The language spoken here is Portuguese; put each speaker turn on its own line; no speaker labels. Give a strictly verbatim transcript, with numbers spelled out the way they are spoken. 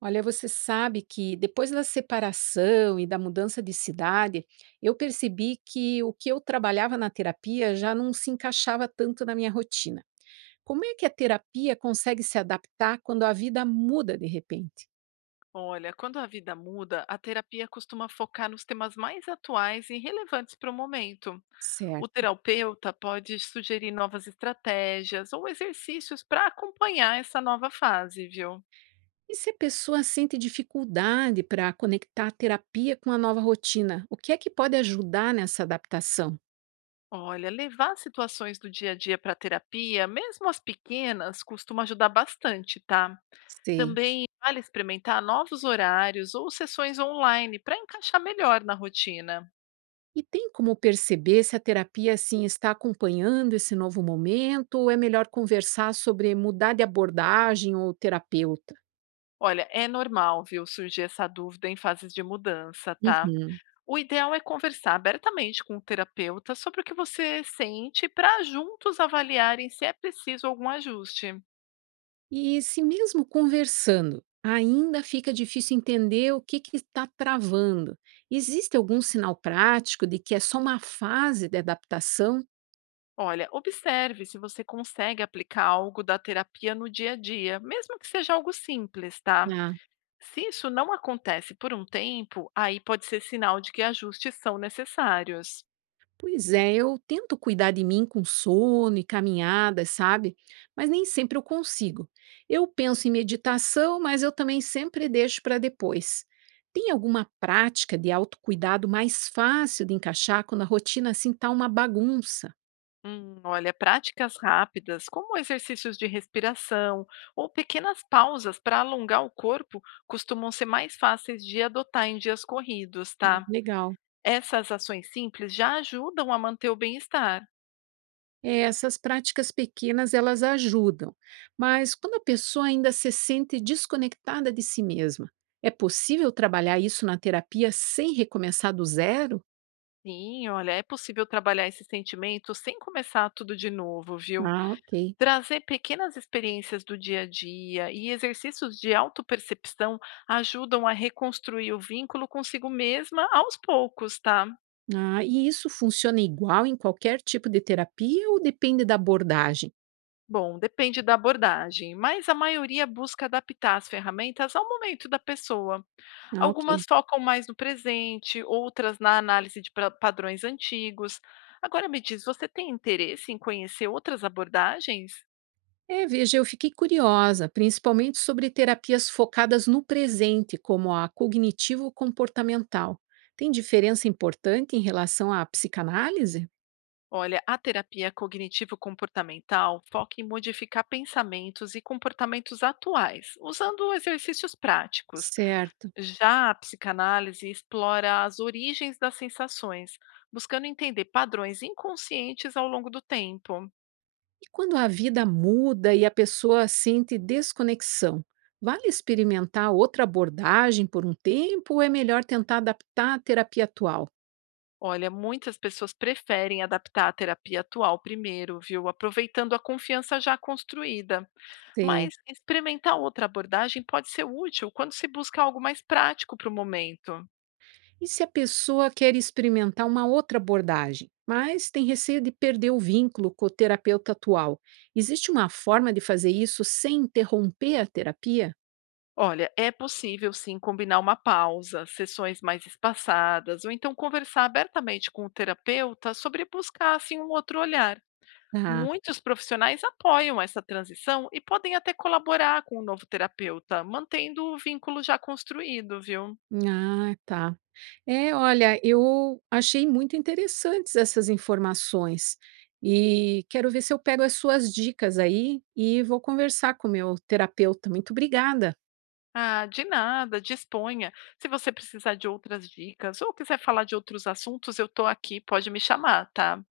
Olha, você sabe que depois da separação e da mudança de cidade, eu percebi que o que eu trabalhava na terapia já não se encaixava tanto na minha rotina. Como é que a terapia consegue se adaptar quando a vida muda de repente?
Olha, quando a vida muda, a terapia costuma focar nos temas mais atuais e relevantes para o momento. O
Certo.
terapeuta pode sugerir novas estratégias ou exercícios para acompanhar essa nova fase, viu?
E se a pessoa sente dificuldade para conectar a terapia com a nova rotina, o que é que pode ajudar nessa adaptação?
Olha, levar situações do dia a dia para terapia, mesmo as pequenas, costuma ajudar bastante, tá?
Sei.
Também vale experimentar novos horários ou sessões online para encaixar melhor na rotina.
E tem como perceber se a terapia assim está acompanhando esse novo momento ou é melhor conversar sobre mudar de abordagem ou terapeuta?
Olha, é normal, viu, surgir essa dúvida em fases de mudança, tá?
Uhum.
O ideal é conversar abertamente com o terapeuta sobre o que você sente para juntos avaliarem se é preciso algum ajuste.
E se mesmo conversando ainda fica difícil entender o que que está travando, existe algum sinal prático de que é só uma fase de adaptação?
Olha, observe se você consegue aplicar algo da terapia no dia a dia, mesmo que seja algo simples, tá? Se isso não acontece por um tempo, aí pode ser sinal de que ajustes são necessários.
Pois é, eu tento cuidar de mim com sono e caminhadas, sabe? Mas nem sempre eu consigo. Eu penso em meditação, mas eu também sempre deixo para depois. Tem alguma prática de autocuidado mais fácil de encaixar quando a rotina assim tá uma bagunça?
Hum, olha, práticas rápidas, como exercícios de respiração ou pequenas pausas para alongar o corpo, costumam ser mais fáceis de adotar em dias corridos,
Ah,
tá?
legal.
Essas ações simples já ajudam a manter o bem-estar.
É, essas práticas pequenas elas ajudam, mas quando a pessoa ainda se sente desconectada de si mesma, é possível trabalhar isso na terapia sem recomeçar do zero?
Sim, olha, é possível trabalhar esse sentimento sem começar tudo de novo, viu?
Ah, ok.
Trazer pequenas experiências do dia a dia e exercícios de autopercepção ajudam a reconstruir o vínculo consigo mesma aos poucos, tá?
Ah, e isso funciona igual em qualquer tipo de terapia ou depende da abordagem?
Bom, depende da abordagem, mas a maioria busca adaptar as ferramentas ao momento da pessoa.
Ah, ok.
Algumas focam mais no presente, outras na análise de pra- padrões antigos. Agora me diz, você tem interesse em conhecer outras abordagens?
É, veja, eu fiquei curiosa, principalmente sobre terapias focadas no presente, como a cognitivo-comportamental. Tem diferença importante em relação à psicanálise?
Olha, a terapia cognitivo-comportamental foca em modificar pensamentos e comportamentos atuais, usando exercícios práticos.
Certo.
Já a psicanálise explora as origens das sensações, buscando entender padrões inconscientes ao longo do tempo.
E quando a vida muda e a pessoa sente desconexão, vale experimentar outra abordagem por um tempo ou é melhor tentar adaptar a terapia atual?
Olha, muitas pessoas preferem adaptar a terapia atual primeiro, viu? Aproveitando a confiança já construída.
Sei.
Mas experimentar outra abordagem pode ser útil quando se busca algo mais prático para o momento.
E se a pessoa quer experimentar uma outra abordagem, mas tem receio de perder o vínculo com o terapeuta atual, existe uma forma de fazer isso sem interromper a terapia?
Olha, é possível sim combinar uma pausa, sessões mais espaçadas, ou então conversar abertamente com o terapeuta sobre buscar assim um outro olhar.
Tá.
Muitos profissionais apoiam essa transição e podem até colaborar com o novo terapeuta, mantendo o vínculo já construído, viu?
Ah, tá. É, olha, eu achei muito interessantes essas informações e quero ver se eu pego as suas dicas aí e vou conversar com o meu terapeuta. Muito obrigada.
Ah, de nada, disponha. Se você precisar de outras dicas ou quiser falar de outros assuntos, eu estou aqui, pode me chamar, tá?